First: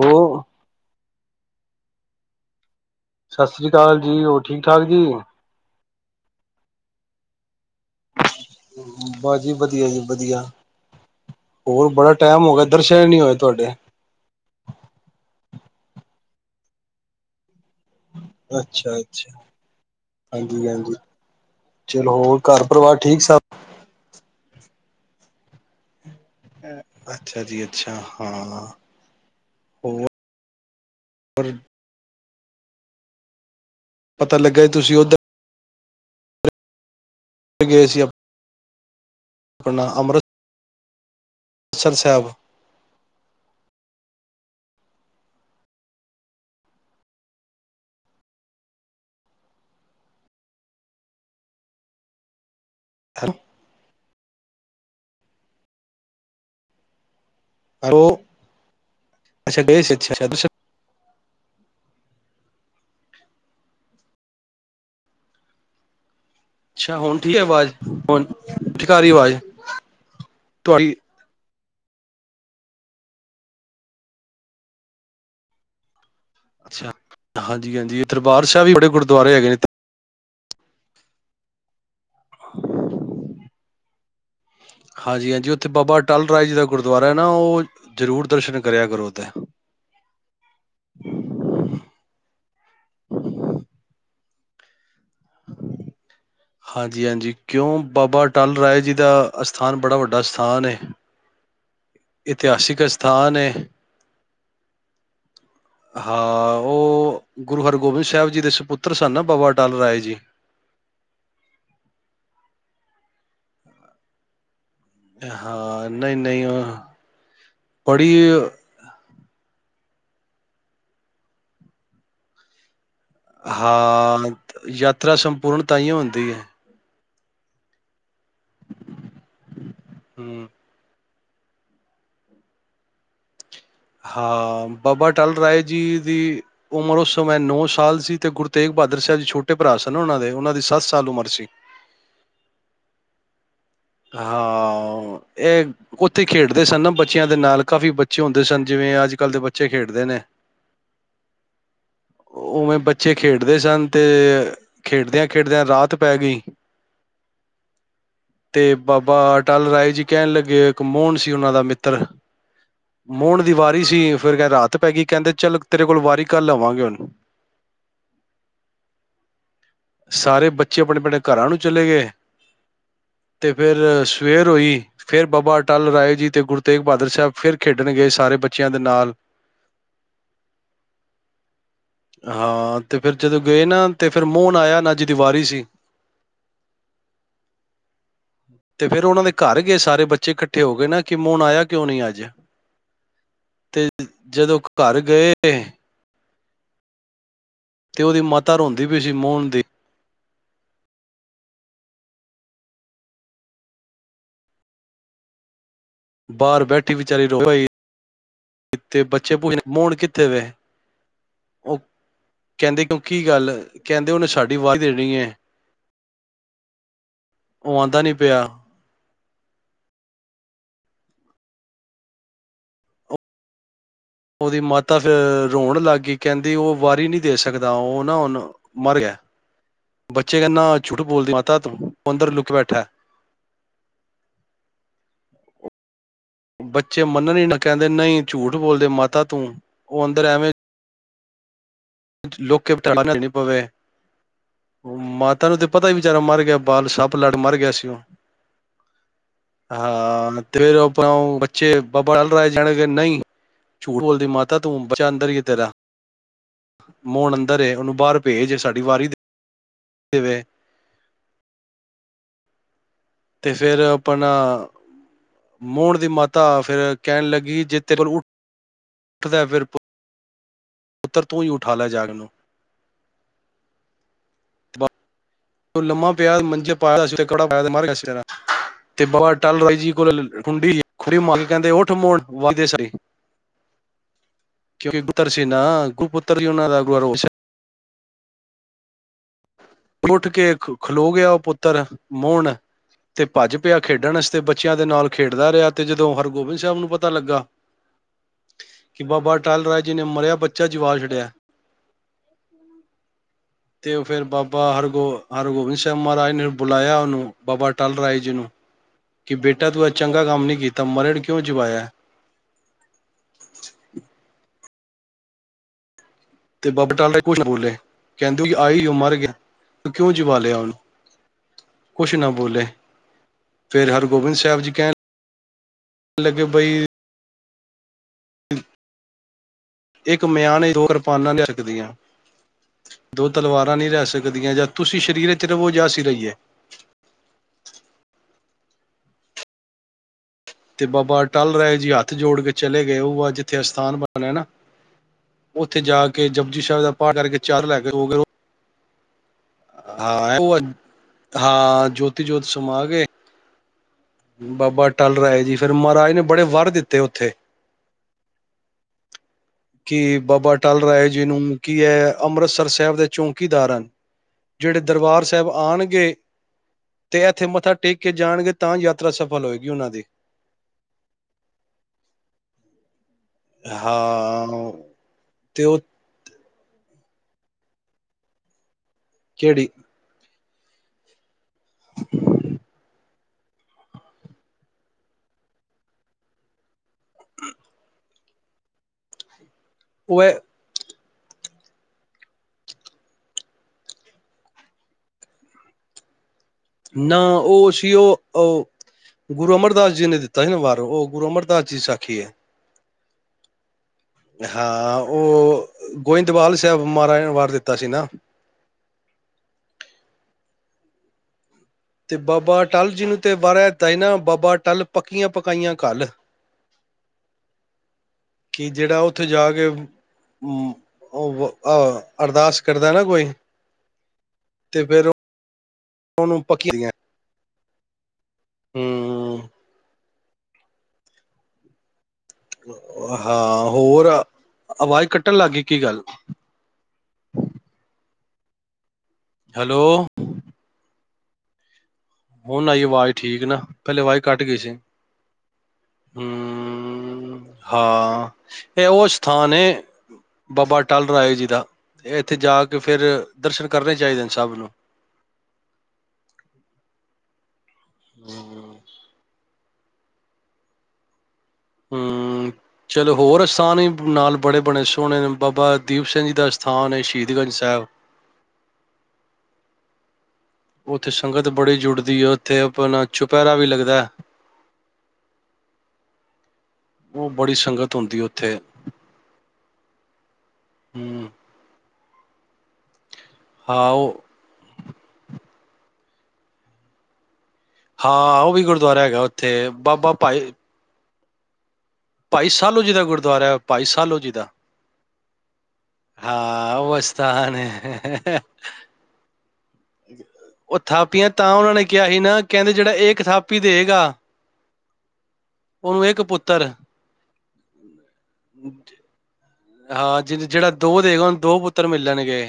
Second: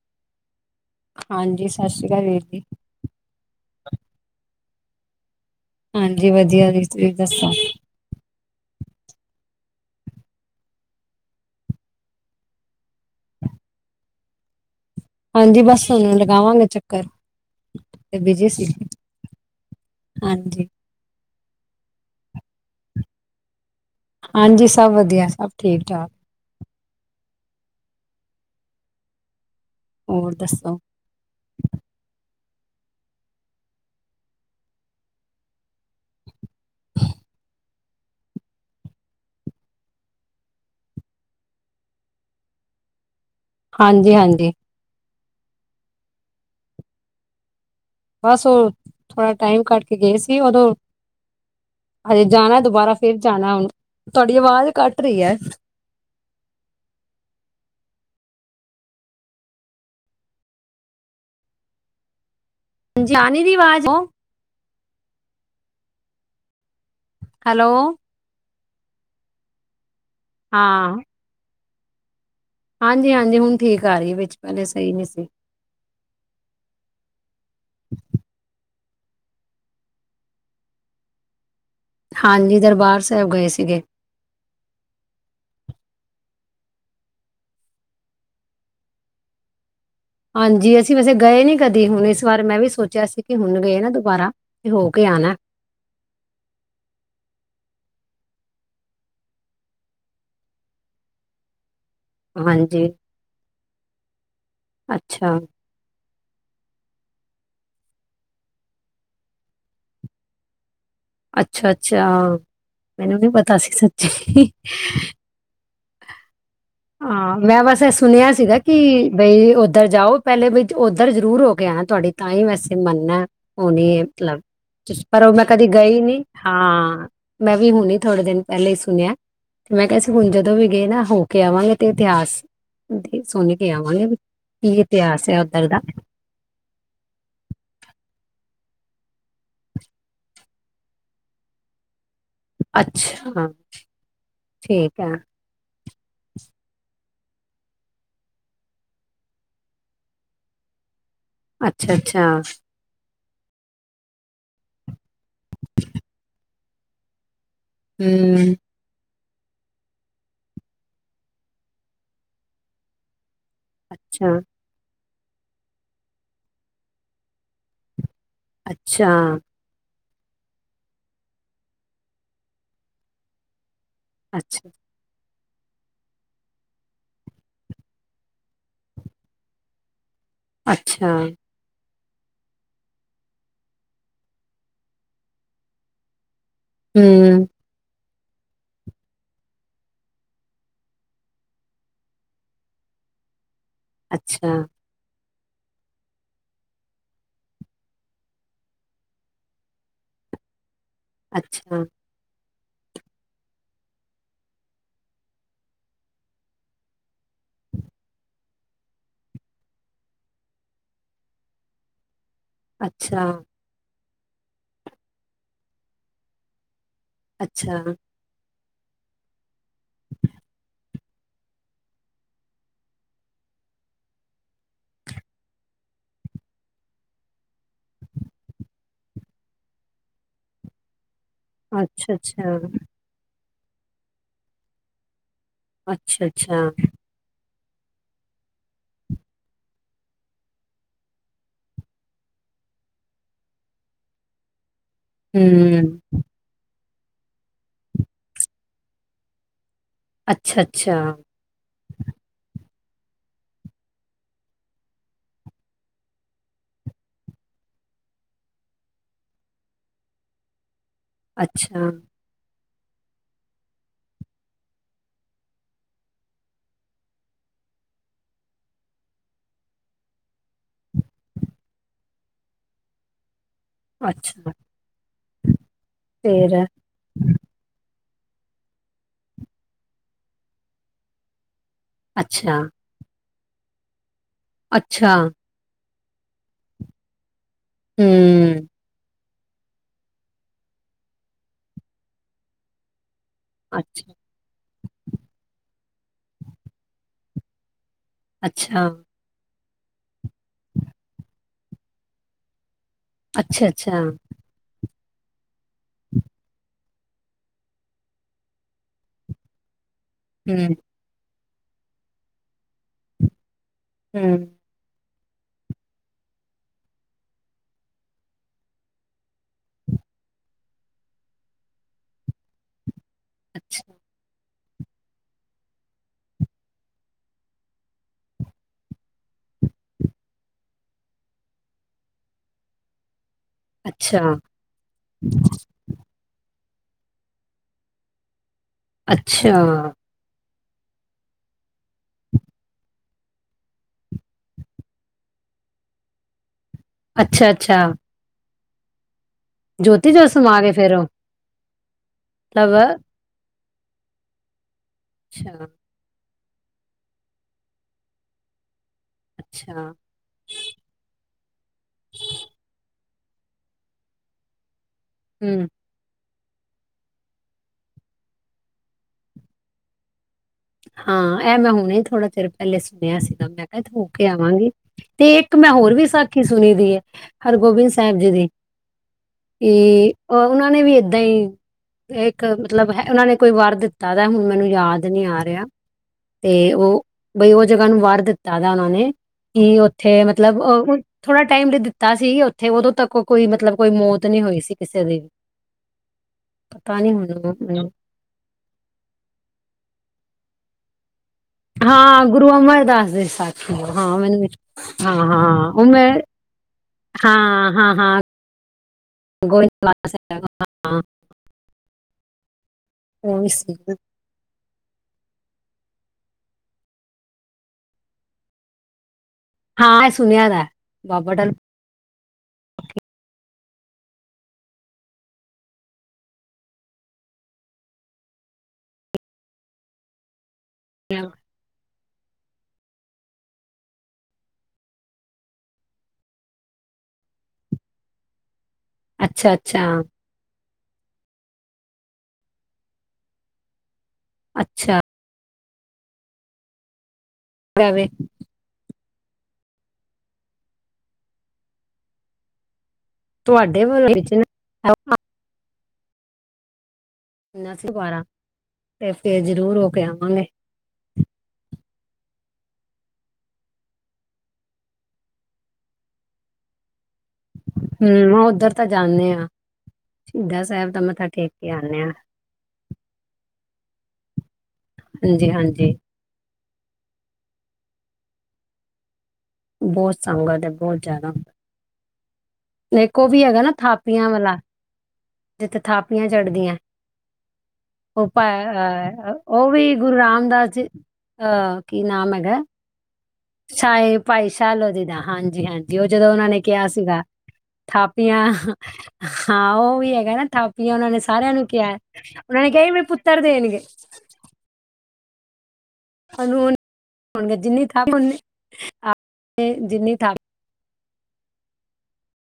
ਉਹ। ਹਾਂਜੀ ਸਤਿ ਸ੍ਰੀ ਅਕਾਲ ਵੀਰ ਜੀ। ਸਤਿ ਸ੍ਰੀ ਅਕਾਲ ਜੀ ਹੋਰ ਠੀਕ ਠਾਕ ਜੀ। ਹਾਂਜੀ ਵਧੀਆ ਜੀ, ਤੁਸੀਂ ਦੱਸੋ? ਬਹੁਤ ਵਧੀਆ, ਹੋਰ ਬੜਾ ਟਾਈਮ ਹੋ ਗਿਆ, ਦਰਸ਼ਨ ਨਹੀਂ ਹੋਏ ਤੁਹਾਡੇ। ਹਾਂਜੀ ਬਸ ਲਗਾਵਾਂਗੇ ਚੱਕਰ। ਤੇ ਬਿਜੀ ਸੀ ਅੱਛਾ ਅੱਛਾ, ਹਾਂਜੀ ਹਾਂਜੀ। ਚਲੋ ਹੋਰ, ਘਰ ਪਰਿਵਾਰ ਠੀਕ ਸਭ। ਹਾਂਜੀ ਸਭ ਵਧੀਆ ਸਭ ਠੀਕ ਠਾਕ। ਅੱਛਾ ਜੀ, ਅੱਛਾ, ਹਾਂ। ਹੋਰ ਦੱਸੋ? ਪਤਾ ਲੱਗਾ ਤੁਸੀਂ ਉੱਧਰ ਗਏ ਸੀ ਅ ਆਪਣਾ ਅੰਮ੍ਰਿਤ ਸਰ ਸਾਹਿਬ। ਹਾਂਜੀ ਹਾਂਜੀ। ਬਸ ਉਹ ਥੋੜਾ ਟਾਈਮ ਕੱਟ ਕੇ ਗਏ ਸੀ ਉਦੋਂ, ਹਜੇ ਜਾਣਾ। ਦੁਬਾਰਾ ਫ਼ੇਰ ਜਾਣਾ ਉਹਨਾਂ ਤੁਹਾਡੀ ਆਵਾਜ਼ ਕੱਟ ਰਹੀ ਹੈ। ਉਹ ਅੱਛਾ ਗਏ ਸੀ, ਅੱਛਾ- ਅੱਛਾ। ਜਾਨੀ ਦੀ ਆਵਾਜ਼ ਅੋ ਅੱਛਾ ਹੁਣ ਠੀਕ ਹੈ ਆਵਾਜ਼, ਹੈਲੋ ਹੁਣ। ਠੀਕ ਆ ਰਹੀ ਹੈ ਆਵਾਜ਼, ਬੁਆ ਹਾਂ। ਹਾਂਜੀ- ਹਾਂਜੀ ਹੁਣ ਠੀਕ ਆ ਰਹੀ ਹੈ, ਵਿੱਚ ਪਹਿਲੇ ਸਹੀ ਨੀ ਸੀ। ਅੱਛਾ, ਹਾਂਜੀ-ਹਾਂਜੀ ਦਰਬਾਰ ਸਾਾਹਿਬ ਵੀ ਬੜੇ ਗੁਰਦੁਆਰੇ ਹੈਗੇ ਨੇ ਏਥੇ ਹਾਂਜੀ, ਦਰਬਾਰ ਸਾਹਿਬ ਗਏ ਸੀਗੇ। ਹਾਂਜੀ- ਹਾਂਜੀ ਉੱਥੇ ਬਾਬਾ ਅਟਲ ਰਾਏ ਜੀ ਦਾ ਗੁਰਦੁਆਰਾ ਹੈ ਨਾ, ਉਹ ਜ਼ਰੂਰ ਦਰਸ਼ਨ ਕਰਿਆ ਕਰੋ ਉਥੇ। ਹਾਂਜੀ, ਅਸੀਂ ਵੈਸੇ ਗਏ ਨੀ ਕਦੀ ਹੁਣ ਇਸ ਵਾਰ ਮੈਂ ਵੀ ਸੋਚਿਆ ਸੀ ਕਿ ਹੁਣ ਗਏ ਨਾ ਦੁਬਾਰਾ ਤੇ ਹੋ ਕੇ ਆਣਾ ਹਾਂਜੀ-ਹਾਂਜੀ ਕਿਉਂ ਬਾਬਾ ਅਟਲ ਰਾਏ ਜੀ ਦਾ ਅਸਥਾਨ ਬੜਾ ਵੱਡਾ ਅਸਥਾਨ ਏ। ਇਤਿਹਾਸਿਕ ਹਾਂਜੀ ਅਸਥਾਨ ਹੈ। ਅੱਛਾ ਹਾਂ, ਉਹ ਗੁਰੂ ਹਰਗੋਬਿੰਦ ਸਾਹਿਬ ਜੀ ਦੇ ਸਪੁੱਤਰ ਸਨ ਨਾ ਬਾਬਾ ਅਟੱਲ ਰਾਏ ਜੀ ਅੱਛਾ-ਅੱਛਾ ਮੈਨੂੰ ਨਹੀ ਪਤਾ ਸੀ ਸੱਚੀ ਹਾਂ, ਨਹੀਂ-ਨਹੀਂ ਉਹ ਹਾਂ, ਮੈਂ ਬਸ ਇਹ ਸੁਣਿਆ ਬੜੀ ਸੀਗਾ ਕਿ ਬਈ ਉੱਧਰ ਜਾਓ, ਪਹਿਲੇ ਬਈ ਉੱਧਰ ਜਰੂਰ ਹੋ ਕੇ ਆਣਾ, ਤੁਹਾਡੀ ਤਾਂ ਹੀ ਵੈਸੇ ਤੇ ਮੰਨਣਾ ਹੋਣੀ ਏ ਹਾਂ ਮਤਲਬ ਯਾਤਰਾ ਪਰ ਉਹ ਮੈਂ ਸੰਪੂਰਨ ਕਦੀ ਤਾਂਹੀਓ ਗਈ ਨੀ ਹੁੰਦੀ ਹੈ। ਹਾਂ। ਮੈਂ ਵੀ ਹੁਣੀ ਥੋੜੇ ਦਿਨ ਪਹਿਲੇ ਹੀ ਸੁਣਿਆ ਤੇ ਮੈਂ ਕਿਹਾ ਸੀ, ਹੁਣ ਹੂੰ ਜਦੋਂ ਵੀ ਗਏ ਨਾ ਉਹ ਕੇ ਆਵਾਂਗੇ ਤੇ ਇਤਿਹਾਸ ਦੀ ਸੋਹਣੀ ਹਾਂ, ਬਾਬਾ ਅੱਟਲ ਰਾਏ ਜੀ ਦਾ ਦੀ ਉਮਰ ਉਸ ਸਮੇ ਨੌਂ ਸਾਲ ਸੀ, ਤੇ ਗੁਰ ਤੇਗ ਬਹਾਦਰ ਸਾਹਿਬ ਜੀ ਛੋਟੇ ਭਰਾ ਸਨ ਉਹਨਾਂ ਦੇ ਉਹਨਾਂ ਦੀ ਸੱਤ ਸਾਲ ਉਮਰ ਸੀ ਅੱਛਾ ਠੀਕ ਹੈ ਹਾਂ, ਇਹ ਉੱਥੇ ਖੇਡਦੇ ਸਨ ਨਾ ਬੱਚਿਆਂ ਦੇ ਨਾਲ ਕਾਫੀ ਬੱਚੇ ਹੁੰਦੇ ਸਨ, ਜਿਵੇਂ ਅੱਜ ਕੱਲ੍ਹ ਦੇ ਬੱਚੇ ਖੇਡਦੇ ਨੇ ਅੱਛਾ-ਅੱਛਾ ਉਵੇਂ ਬੱਚੇ ਖੇਡਦੇ ਸਨ ਤੇ ਖੇਡਦਿਆਂ- ਖੇਡਦਿਆਂ ਰਾਤ ਪੈ ਗਈ ਹੂੰ ਤੇ ਬਾਬਾ ਅੱਟ ਅੱਟਲ ਰਾਏ ਜੀ ਕਹਿਣ ਲੱਗੇ ਇੱਕ ਮੋਹਨ ਸੀ, ਉਹਨਾਂ ਦਾ ਮਿੱਤਰ ਮੋਹਣ ਦੀ ਵਾਰੀ ਸੀ, ਅੱਛਾ ਫਿਰ ਕ ਰਾਤ ਪੈ ਗਈ ਕਹਿੰਦੇ ਚੱਲ ਤੇਰੇ ਕੋਲੋਂ ਵਾਰੀ ਕੱਲ ਲਵਾਂਗੇ‌ ਹੁਣ ਅੱਛਾ, ਸਾਰੇ ਬੱਚੇ ਆਪਣੇ ਆਪਣੇ ਘਰਾਂ ਨੂੰ ਚਲੇ ਗਏ ਤੇ ਫਿਰ ਸਵੇਰ ਅੱਛਾ ਹੋਈ। ਫਿਰ ਬਾਬਾ ਅਟੱਲ ਰਾਏ ਜੀ ਤੇ ਗੁਰੂ ਤੇਂਗ ਬਹਾਦਰ ਸਾਹਿਬ ਫਿਰ ਖੇਡਣ ਗਏ ਸਾਰੇ ਬੱਚਿਆਂ ਦੇ ਨਾਲ ਅੱਛਾ ਹਾਂ, ਤੇ ਫਿਰ ਜਦੋਂ ਗਏ ਨਾ ਤੇ ਫਿਰ ਮੋਹਨ ਆਇਆ ਨਾ ਜਿਹਦੀ ਵਾਰੀ ਸੀ ਹਮ ਤੇ ਫਿਰ ਉਹਨਾਂ ਦੇ ਘਰ ਗਏ ਸਾਰੇ ਬੱਚੇ ਇਕੱਠੇ ਹੋ ਕੇ, ਨਾ ਕਿ ਮੋਹਨ ਆਇਆ ਕਿਉਂ ਨਹੀਂ ਅੱਜ ਤੇ ਅੱਛਾ ਜਦੋਂ ਘਰ ਗਏ ਅਤੇ ਤੇ'ਉਹਦੀ ਮਾਤਾ ਰੋਂਦੀ ਵੀ ਸੀ ਮੋਹਣ ਦੀ ਅੱਛਾ। ਬਾਹਰ ਬੈਠੀ ਵਿਚਾਰੀ ਰੋਂ ਪਈ, ਤੇ ਬੱਚੇ ਪੁੱਛਨੇ ਮੋੜ ਕਿੱਥੇ ਵੇ ਉਹ ਕਹਿੰਦੇ ਕਿਉਂ ਕਿ ਅੱਛਾ ਗੱਲ ਕਹਿੰਦੇ ਉਹਨੇ ਸਾਡੀ ਆਵਾਜ਼ ਦੇਣੀ ਹੈ। ਉਹ ਅੱਛਾ ਆਉਂਦਾ ਨੀ ਪਿਆ। ਉਹ- ਉਹਦੀ ਮਾਤਾ ਫਿਰ ਰੋਣ ਲਾੱਗੀ, ਕਹਿੰਦੀ ਉਹ ਵਾਰੀ ਨੀ ਦੇ ਸਕਦਾ, ਉਹ ਨਾ ਹੁਣ ਮਰ ਗਿਆ ਬੱਚੇ ਨਾ ਛੂਟ ਬੋਲਦੀ ਮਾਤਾ ਤੂੰ ਅੱਛਾ ਅੰਦਰ ਲੁੱਕ ਬੈਠਾ ਅੱਛਾ। ਅੱਛਾ ਅੱਛਾ ਬੱਚੇ ਮੰਨਣ ਹੀ ਨਾ। ਕਹਿੰਦੇ ਨਹੀਂ ਝੂਠ ਬੋਲਦੇ ਮਾਤਾ ਤੂੰ ਉਹ ਅੰਦਰ ਐਵੇਂ ਲੋਕ ਕੇ [unintelligible] ਪਵੇ ਮਾਤਾ ਨੂੰ ਤੇ ਪਤਾ ਈ ਨੀ ਹੂੰ ਵਿਚਾਰਾ ਮਰ ਗਿਆ ਏ। ਬਾਲ ਸਪ ਲੜ ਮਰ ਗਿਆ ਸੀ ਉਹ ਹਾਂ ਅੱਛਾ ਤੇ ਆਪਣਾ ਅੱਛਾ ਓ ਬੱਚੇ ਬਾਬਾਲ ਰਿਹੇ ਨਹੀਂ ਝੂਠ ਬੋਲਦੀ ਮਾਤਾ ਤੂੰ ਬੱਚਾ ਅੰਦਰ ਹੀ ਹੈ ਤੇਰਾ। ਮੋਣ ਅੰਦਰ ਏ ਉਹਨੂੰ ਬਾਹਰ ਭੇਜ ਸਾਡੀ ਵਾਰੀ ਦੇਵੇ। ਅੱਛਾ। ਤੇ ਫੇਰ ਆਪਣਾ ਮੋਹਣ ਦੀ ਮਾਤਾ ਫ਼ੇਰ ਕਹਿਣ ਲੱਗੀ ਜੇ ਤੇਰੇ ਕੋਲ [unintelligible] ਪੁੱਤਰ ਤੂੰ ਹੀ ਉਠਾ ਲੈ ਜਾ ਕੇ ਓਹਨੂੰ। ਅੱਛਾ। ਲੰਮਾ ਪਿਆ ਫੇਰ ਮੰਜੇ ਪਾਇਆ ਦਾ ਸੀ ਉੱਤੇ ਕੜਾ ਪਾਇਆ ਦਾਸੀ ਤੇ ਬਾਬਾ ਅਟੱਲ ਜੀ ਕੋਲ ਹੁੰਡੀ ਖੜੀ ਮੱਲ ਕਹਿੰਦੇ ਉਠ ਮੋਣ ਅੱਛਾ ਵੱਦੇ ਕਿਉਂਕਿ ਅੱਛਾ ਪੁੱਤਰ ਸੀ ਨਾ ਇਕੋ ਪੁੱਤਰ ਸੀ ਉਹਨਾਂ ਦਾ ਗੁਰੂ ਰੋਸ਼ਨ ਹਮ। ਉੱਠ ਕੇ ਖਲੋ ਗਿਆ ਉਹ ਪੁੱਤਰ ਮੋਹਣ ਤੇ ਭੱਜ ਪਿਆ ਅੱਛਾ ਖੇਡਣ ਆਸਤੇ ਬਚ ਬੱਚਿਆਂ ਦੇ ਨਾਲ ਖੇਡਦਾ ਰਿਹਾ ਤੇ ਜਦੋਂ ਹਰਗੋਬਿੰਦ ਸਾਹਿਬ ਨੂੰ ਪਤਾ ਲੱਗਾ ਅੱਛਾ। ਅਟਾਲ ਰਾਇ ਜੀ ਨੇ ਮਰਿਆ ਬੱਚਾ ਜੀਵਾ ਛੱਡਿਆ ਅੱਛਾ-ਅੱਛਾ। ਆਰਗੋ ਹਰਗੋਬਿੰਦ ਸਿੰਘ ਮਹਾਰਾਜ ਨੇ ਬੁਲਾਇਆ ਉਹਨੂੰ ਬਾਬਾ ਟਲ ਰਾਏ ਜੀ ਨੂੰ ਕਿ ਬੇਟਾ ਤੂੰ ਚੰਗਾ ਕੰਮ ਨਹੀਂ ਹੂੰ ਕੀਤਾ ਮਰੇ ਨੂੰ [unintelligible] ਕਿਉ ਜਵਾਆ [unintelligible] ਹਮ [unintelligible] ਤੇ ਬੱਾਬ ਟਾਲਾ ਕੁਛ ਨਾ ਬੋਲੇ ਕਹਿੰਦੇੂ ਜ ਆਈ ਉਹ ਮਰ ਗਿਆ ਤੂੰ ਕਿਉਂ ਜਵਾ ਲਿਆ ਉਹਨੂੰ ਕੁਛ ਨਾ ਬੋਲੇ [unintelligible] ਫੇਰ ਹਰਗੋਬਿੰਦ ਸਾਹਿਬ ਜੀ [inaudible] ਕਹਿਣ ਲੱਗੇ ਬਈ [unintelligible] ਇੱਕ ਮਿਆਨ ਦੋ ਕਿਰਪਾਨਾਂ ਰਕਦੀਆਂ [unintelligible] ਦੋ ਤਲਵਾਰਾਂ ਨਹੀਂੀ ਰਹਿ ਅੱਛਾ ਸਕਦੀਆਂ ਜਾਂ ਤੁਸੀਂ ਸਰੀਰ ਚ ਰਵੋ ਜਾਸੀ ਰਹੀਏ [unintelligible] ਅੱਛਾ [unintelligible] ਤੇ ਬਾਬਾ ਟਲ ਰਾਏ ਜੀ ਹੱਥ ਜੋੜ ਕੇ ਚਲੇ ਗਏ ਉਹ ਆ ਜਿੱਥੇ ਅਸਥਾਨ ਬਣਿਆ ਨਾ ਉੱਥੇ ਜਾ ਕੇ ਜ [unintelligible] ਹਿਬ ਦਾ ਪਾਠ ਕਰਕੇ ਅੱਛਾ ਚਾਰ ਲੈ ਅੱਛਾ ਕੇ ਹੋਏ [unintelligible] ਜੋਤੀ ਜੋ ਉਹ ਸਮਾ ਗ ਫੇਰ ਉਹ ਹਾਂ [unintelligible] ਜੋਤ ਮਤਲਬ ਸਮਾ ਗਏ [unintelligible] ਬਬਰ [unintelligible] ਟਲ ਰਿਹਾ ਹੈ ਜੀ ਅੱਛਾ ਫਿਰ ਮਹਾਰਾਜ ਨੇ [unintelligible] ਬੜੇ ਵਾਹਰ ਦਿੱਤੇ ਉੱਥੇ [unintelligible] ਅੱਛਾ ਕਿ ਬਾਬਾ ਟਲ ਰਾਏ ਜੀ ਨੂੰ [unintelligible] ਕੀ ਹੈ ਅੰਮ੍ਰਿਤਸਰ ਸਾਹਿਬ ਦੇ ਚੌਂਕੀਦਾਰ ਹਨ ਜਿਹੜੇ [unintelligible] ਦਰਬਾਰ ਸਾਹਿਬ ਹੂੰ ਆਉਣਗੇ [unintelligible] ਤੇ ਇੱਥੇ ਮੱਥਾ ਟੇਕ ਕੇ ਜਾਣਗੇ ਤਾਂ ਯਾਤਰਾ ਸਫਲ ਹੋਏਗੀ ਉਹਨਾਂ ਦੀ [unintelligible] ਹਾਂ ਇਹ ਮੈਂ ਹੁਣੇ ਥੋੜਾ ਚਿਰ ਪਹਿਲੇ [unintelligible] ਸੁਣਿਆ ਸੀਗਾ ਮੈਂ ਕਿਹਾਥ ਹੋ ਕੇ ਆਵਾਂਗੀ ਹਾਂ ਤੇ ਇੱਕ ਮੈਂ ਹੋਰ ਵੀ ਸੱਚ [unintelligible] ਸੁਣੀ ਦੀ ਹੈ ਹਰਗੋਬਿੰਦ ਸਾਹਿਬ ਜੀ ਦੀ [unintelligible] ਕਿਹੜੀ ਤੇ [unintelligible] ਉਹਨਾਂ ਨੇ ਵੀ ਏਦਾਂ ਹੀ ਇੱਕ ਮਤਲਬ ਹੈ ਉਹਨਾਂ ਨੇ ਕੋਈ ਵਰ ਦਿੱਤਾ ਦਾ ਹੁਣ ਮੈਨੂੰ ਯਾਦ ਨਹੀਂ ਆ ਰਿਹਾ [unintelligible] ਰਿ ਤੇ ਉਹ [unintelligible] ਬਈ ਉਹ ਜਗ੍ਹਾ ਨੂੰ ਵਾਰ ਦਿੱਤਾ [unintelligible] ਦਦਾ ਨਾਨ ਨੇ [unintelligible] ਕੀ ਉੱਥੇ ਉਹ ਹੈ ਮਤਲਬ [unintelligible] ਥੋੜ੍ਹਾ ਟਾਈਮ ਵੀ ਦਿੱਤਾ ਸੀ ਉੱਥੇ ਉਦੋਂ ਤੱਕ ਕੋਈ ਮਤਲਬ ਕੋਈ ਮੌਤ ਨਹੀਂ ਹੋਈ ਸੀ ਕਿਸੇ ਦੀ [unintelligible] ਪਤਾ ਨੀ ਨਾ ਹੁਣ ਉਹ ਮੈਨੂੰ- ਸੀ ਉਹ ਗੁਰੂ ਅਮਰਦਾਸ ਜੀ ਨੇ ਦਿੱਤਾ [unintelligible] ਤਨ ਵਾਰ ਉਹ ਗੁਰੂ ਅਮਰ [unintelligible] ਹਾਂ ਗੁਰੂ ਅਮਰਦਾਸ ਜਸਾਖ [unintelligible] ਹਾਂ ਮੈਨੂੰ ਹਾਂ ਹਾਂ ਉਹ ਮੈਂ ਗੋਇੰਦਵਾਲ ਸਾਹਿਬ ਮਹਾਰਾਜ ਨੇ ਵਾਰ ਹਾਂ ਦਿੱਤਾ ਸੀ ਹਾਂ ਨਾ ਹਾਂ [inaudible] ਤੇ ਬਾਬਾ ਅਟਲ ਜੀ ਨੂੰ ਤੇ, ਉਹ ਵੀ ਬਾਰਾ ਸੀ ਤਾਹੀ ਨਾ ਬਾਬਾ ਅਟਲ ਪੱਕੀਆਂ ਪਕਾਈਆਂ ਘਰ, ਕੀ ਜਿਹੜਾ ਉਹ ਉੱਥੇ ਜਾ ਕੇ- ਹਾਂ ਇਹ ਸੁਣਿਆ ਦਾ ਹੈ, ਬਾਬਾ ਡਲ [unintelligible] ਅਰਦਾਸ ਕਰਦਾ ਨਾ ਕੋਈ, ਤੇ ਫੇਿਰ ਉਹਨੂੰ ਪੱਕੀ ਦੀਆਂ, ਹਮ [unintelligible] ਹਾਂ ਹੋਰ, ਆਵਾਜ਼ ਕੱਟਣ ਲੱਗ ਗਈ ਕੀ ਗੱਲ ਹੈਲੋ ਅੱਛਾ-ਅੱਛਾ ਹੁਣ ਆਈ ਏ ਆਵਾਜ਼ ਠੀਕ ਨਾ ਪਹਿਲੇ ਆਵਾਜ ਕੱਟ ਗਈ ਸੀ ਅੱਛਾ [inaudible] ਰਵੇ ਹਾਂ, ਇਹ ਉਹ ਸ ਸਥਾਨ ਏ, ਬਾਬਾ ਅਟਲ ਰਾਏ ਜੀ ਦਾ ਇੱਥੇ ਜਾ ਕੇ ਫਿਰ, ਦਰਸ਼ਨ ਤੁਹਾਡੇ ਕਰਨੇ ਵੱਲ ਚਾਹੀਦੇ ਨੇ ਵਿੱਚ ਨਾ ਸਭ ਨੂੰ ਆਓ, ਉਨਾ ਸ ਬਾਰਾਂ ਹਮ [unintelligible] ਜ਼ਰੂਰ ਹੋ ਕੇ ਆਵਾਂਗੇ ਹਮ, ਚਲੋ ਹੋਰ ਅਸਥਾਨ ਵੀ ਨਾਲ ਬੜੇ- ਬਣੇ ਸੋਹਣੇ ਨੇ ਬਾਬਾ ਦੀਪ ਸਿੰਘ ਜੀ ਦਾ ਅਸਥਾਨ ਹੈ ਸ਼ਹੀਦ ਹਮ, ਉੱਧਰ ਤਾਂ ਜਾਂਦੇ ਹਾਂ ਉੱਥੇ ਸੰਗਤ ਬੜੀ ਆਉਂਦੇ ਆ ਜੁੜਦੀ ਹੈ, ਉੱਥੇ ਆਪਣਾ ਚੁਪਹਿਰਾ ਵੀ ਲੱਗਦੈ ਹਾਂਜੀ ਹਾਂਜੀ ਉਹ ਬੜੀ ਸੰਗਤ ਹੁੰਦੀ ਉੱਥੇ ਥੇ ਬਹੁਤ ਸਗਤ ਏ, ਬਹੁਤ ਜ਼ਿਆਦਾ ਨਹੀਂ ਓ ਵੀ ਹੈਗਾ ਨਾ, ਹਾਂ ਉਹ ਥਾਪੀਆਂ ਵਾਲਾ ਜਿੱਥੇ ਥਾਪੀਆਂ ਚੜ੍ਹਦੀਆਂ ਉਹ ਹਾਂ ਵੀ ਗੁਰਦੁਆਰਾ ਹੈਗਾ ਪਹਰ ਉੱਥੇ ਓਵੀ ਬਾਬਾ ਗੁਰੂ ਭਾਈ ਰਾਮਦਾਸ ਜੀ ਹਾਂ ਭਾਈ ਸਾਲੋ ਜੀ ਦਾ ਗੁਰ ਸਾ਼ਹੀ ਭਾਈ ਸਾਲੋ ਜੀ ਦਾ ਹਾਂਜੀ-ਹਾਂਜੀ ਜੇ ਉਹ ਜਦੋਂ ਉਹਨਾਂ ਨੇ ਹਾਂ, ਕਿਹਾ ਉਹ ਸੀਗਾ, ਅਸਥਾਨ ਥਾਪੀਆਂ ਹੈ। ਹਾਂ ਉਹ ਵੀ ਹੈਗਾ ਨਾ ਉਹ ਥਾਪੀਆਂ ਉਹਨਾਂ ਨੇ ਸਾਰਿਆਂ ਤਾਂ ਨੂੰ ਉਹਨਾਂ ਨੇ ਕਿਹਾ ਸੀ ਨਾ ਉਹਨਾਂ ਨੇ ਕਹਿੰਦੇ ਜਿਹੜਾ ਕਿਹਾ ਮੇਰੇ ਇੱਕ ਪੁੱਤਰ ਥਾਪੀ ਦੇਣਗੇ ਦੇਗਾ ਉਹਨੂੰ ਇੱਕ ਸਾਨੂੰ ਪੁੱਤਰ ਹੁਣ ਹੋਣਗੇ ਜਿੰਨੀ ਥਾਂ ਵਿੱਚ, ਆ ਹਾਂ, ਜਿ-ਜਿਹੜਾ ਦੋ ਦੇਖ ਹੁਣ ਦੋ ਪੁੱਤਰ ਮਿਲਣਗੇ,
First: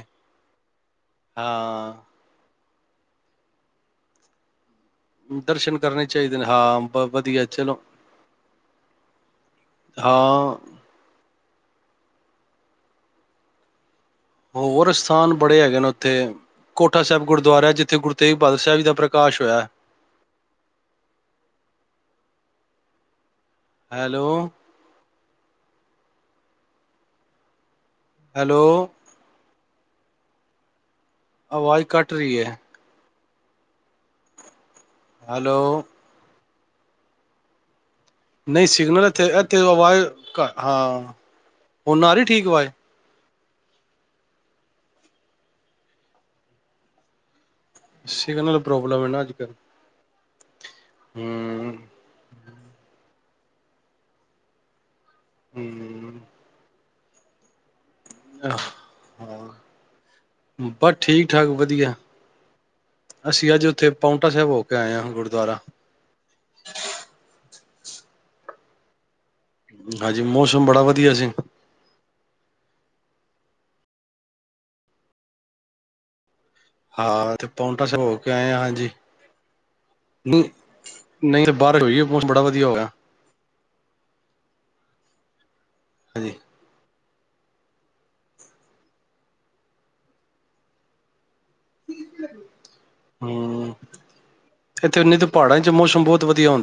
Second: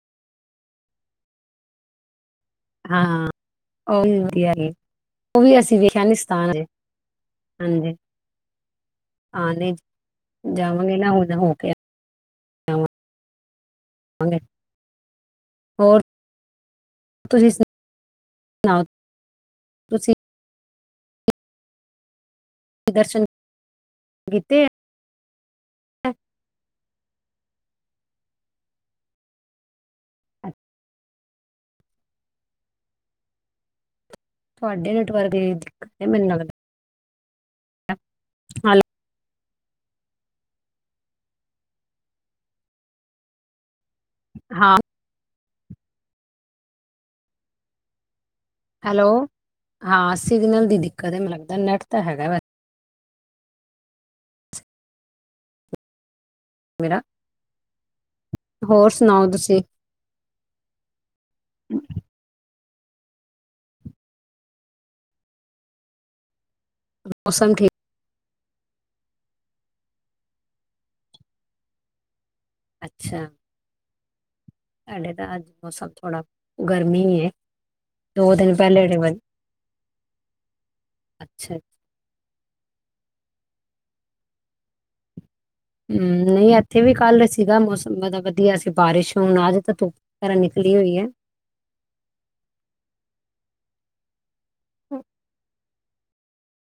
ਹਾਂ। ਹਾਂ, ਉਹਵੀ ਵਧੀਆ ਉਹ ਵੀ ਦਰਸ਼ਨ ਅਸੀਂ ਕਰਨੇ ਵਿਖਾਣੀ ਚਾਹੀਦੇ ਨੇ ਸਤਾਨ ਆਏ, ਹਾਂ ਬ ਵਧੀਆ ਚਲੋ ਹਾਂਜੀ, ਹਾਂ-ਨਹੀਂ, ਹਾਂ। ਜਾਵਾਂਗੇ ਨਾ ਹੁਣ ਹੋ ਕੇ ਆਵਾਂਗੇ ਹੋਰ ਸਥਾਨ ਬੜੇ ਹੈਗੇ ਨੇ ਹੋਰ ਉੱਥੇ ਕੋਠਾ ਸਾਹਿਬ ਤੁਸੀਂ ਗੁਰਦੁਆਰਾ ਜਿੱਥੇ ਗੁਰੂ ਤੇਗ ਬਹਾਦਰ ਸਾਹਿਬ ਜੀ ਸੁਣਾਓ ਦਾ ਪ੍ਰਕਾਸ਼ ਹੋਇਆ ਹੈ। ਤੁਸੀਂ ਦਰਸ਼ਨ ਹੈਲੋ। ਕੀਤੇ [inaudible] ਹੈਲੋ। ਆ? ਆਵਾਜ਼ ਘੱਟ ਰਹੀ ਹੈ। ਤੁਹਾਡੇ ਨੈਟਵਰਕ ਦੀ ਹੈਲੋ, ਦਿੱਕਤ ਮੈਨੂੰ ਲੱਗਦਾ। ਨਹੀਂ, ਹੈਲੋ ਸਿਗਨਲ ਏਥੇ ਤੇ ਆਵਾਜ਼, ਹਾਂ ਹੁਣ ਆਰੀ ਠੀਕ ਆਵਾਜ਼? ਹਾਂ। [unintelligible] ਸਿੰਗਲ ਪ੍ਰੋਬਲਮ ਹੈ ਹੈਲੋ ਨਾ ਅੱਜ-ਕੱਲ। ਹਾਂ ਸਿਗਨਲ ਦੀ ਦਿੱਕਤ ਐ ਮੈਨੂੰ ਲੱਗਦਾ ਨੈੱਟ ਤਾਂ ਹੈਗਾ ਵਾ। ਹਮ। ਮੇਰਾ ਹੋਰ ਸੁਣਾਓ ਆਹਾਂ, ਤੁਸੀਂ ਬਸ ਠੀਕ-ਠਾਕ ਵਧੀਆ। ਅਸੀਂ ਅੱਜ ਉੱਥੇ ਪਾਉਂਟਾ ਸਾਹਿਬ ਹੋ ਕੇ ਆਏ ਹਾਂ ਗੁਰਦੁਆਰਾ। ਮੌਸਮ ਠੀਕ ਹਾਂਜੀ, ਮੌਸਮ ਬੜਾ ਵਧੀਆ ਸੀ। ਅੱਛਾ, ਸਾਡੇ ਤਾਂ ਅੱਜ ਮੌਸਮ ਥੋੜਾ ਗਰਮੀ ਹੀ ਹੈ ਹਾਂ, ਤੇ ਪੋਂਟਾ ਸਾਹਿਬ ਹੋ ਕੇ ਦੋ ਆਏ ਦਿਨ ਆ, ਪਹਿਲੇ ਹਾਂਜੀ ਤੇ ਵਧ- ਨਹੀਂ-ਨਹੀਂ ਅੱਛਾ ਬਾਰਸ਼ ਹੋਈ ਏ ਮੌਸਮ ਬੜਾ ਵਧੀਆ ਹੋਇਆ। ਹਮ, ਹਾਂਜੀ ਨਹੀਂ ਐੱਥੇ ਵੀ ਕੱਲ ਸੀਗਾ ਮੌਸਮ ਬਦਾ ਵਧੀਆ ਸੀ ਬਾਰਿਸ਼ ਹੁਣ ਅੱਜ ਤਾਂ ਧੁੱਪ ਵਗੈਰਾ ਨਿਕਲੀ ਹੋਈ ਹੈ। ਹਮ। ਇੱਥੇ ਉਨੇ ਦੇ ਪਹਾੜਾ ਤੇ ਓਥੇ ਮੌਸਮ ਬਹੁਤ ਵਧੀਆ ਹੁੰਦਾ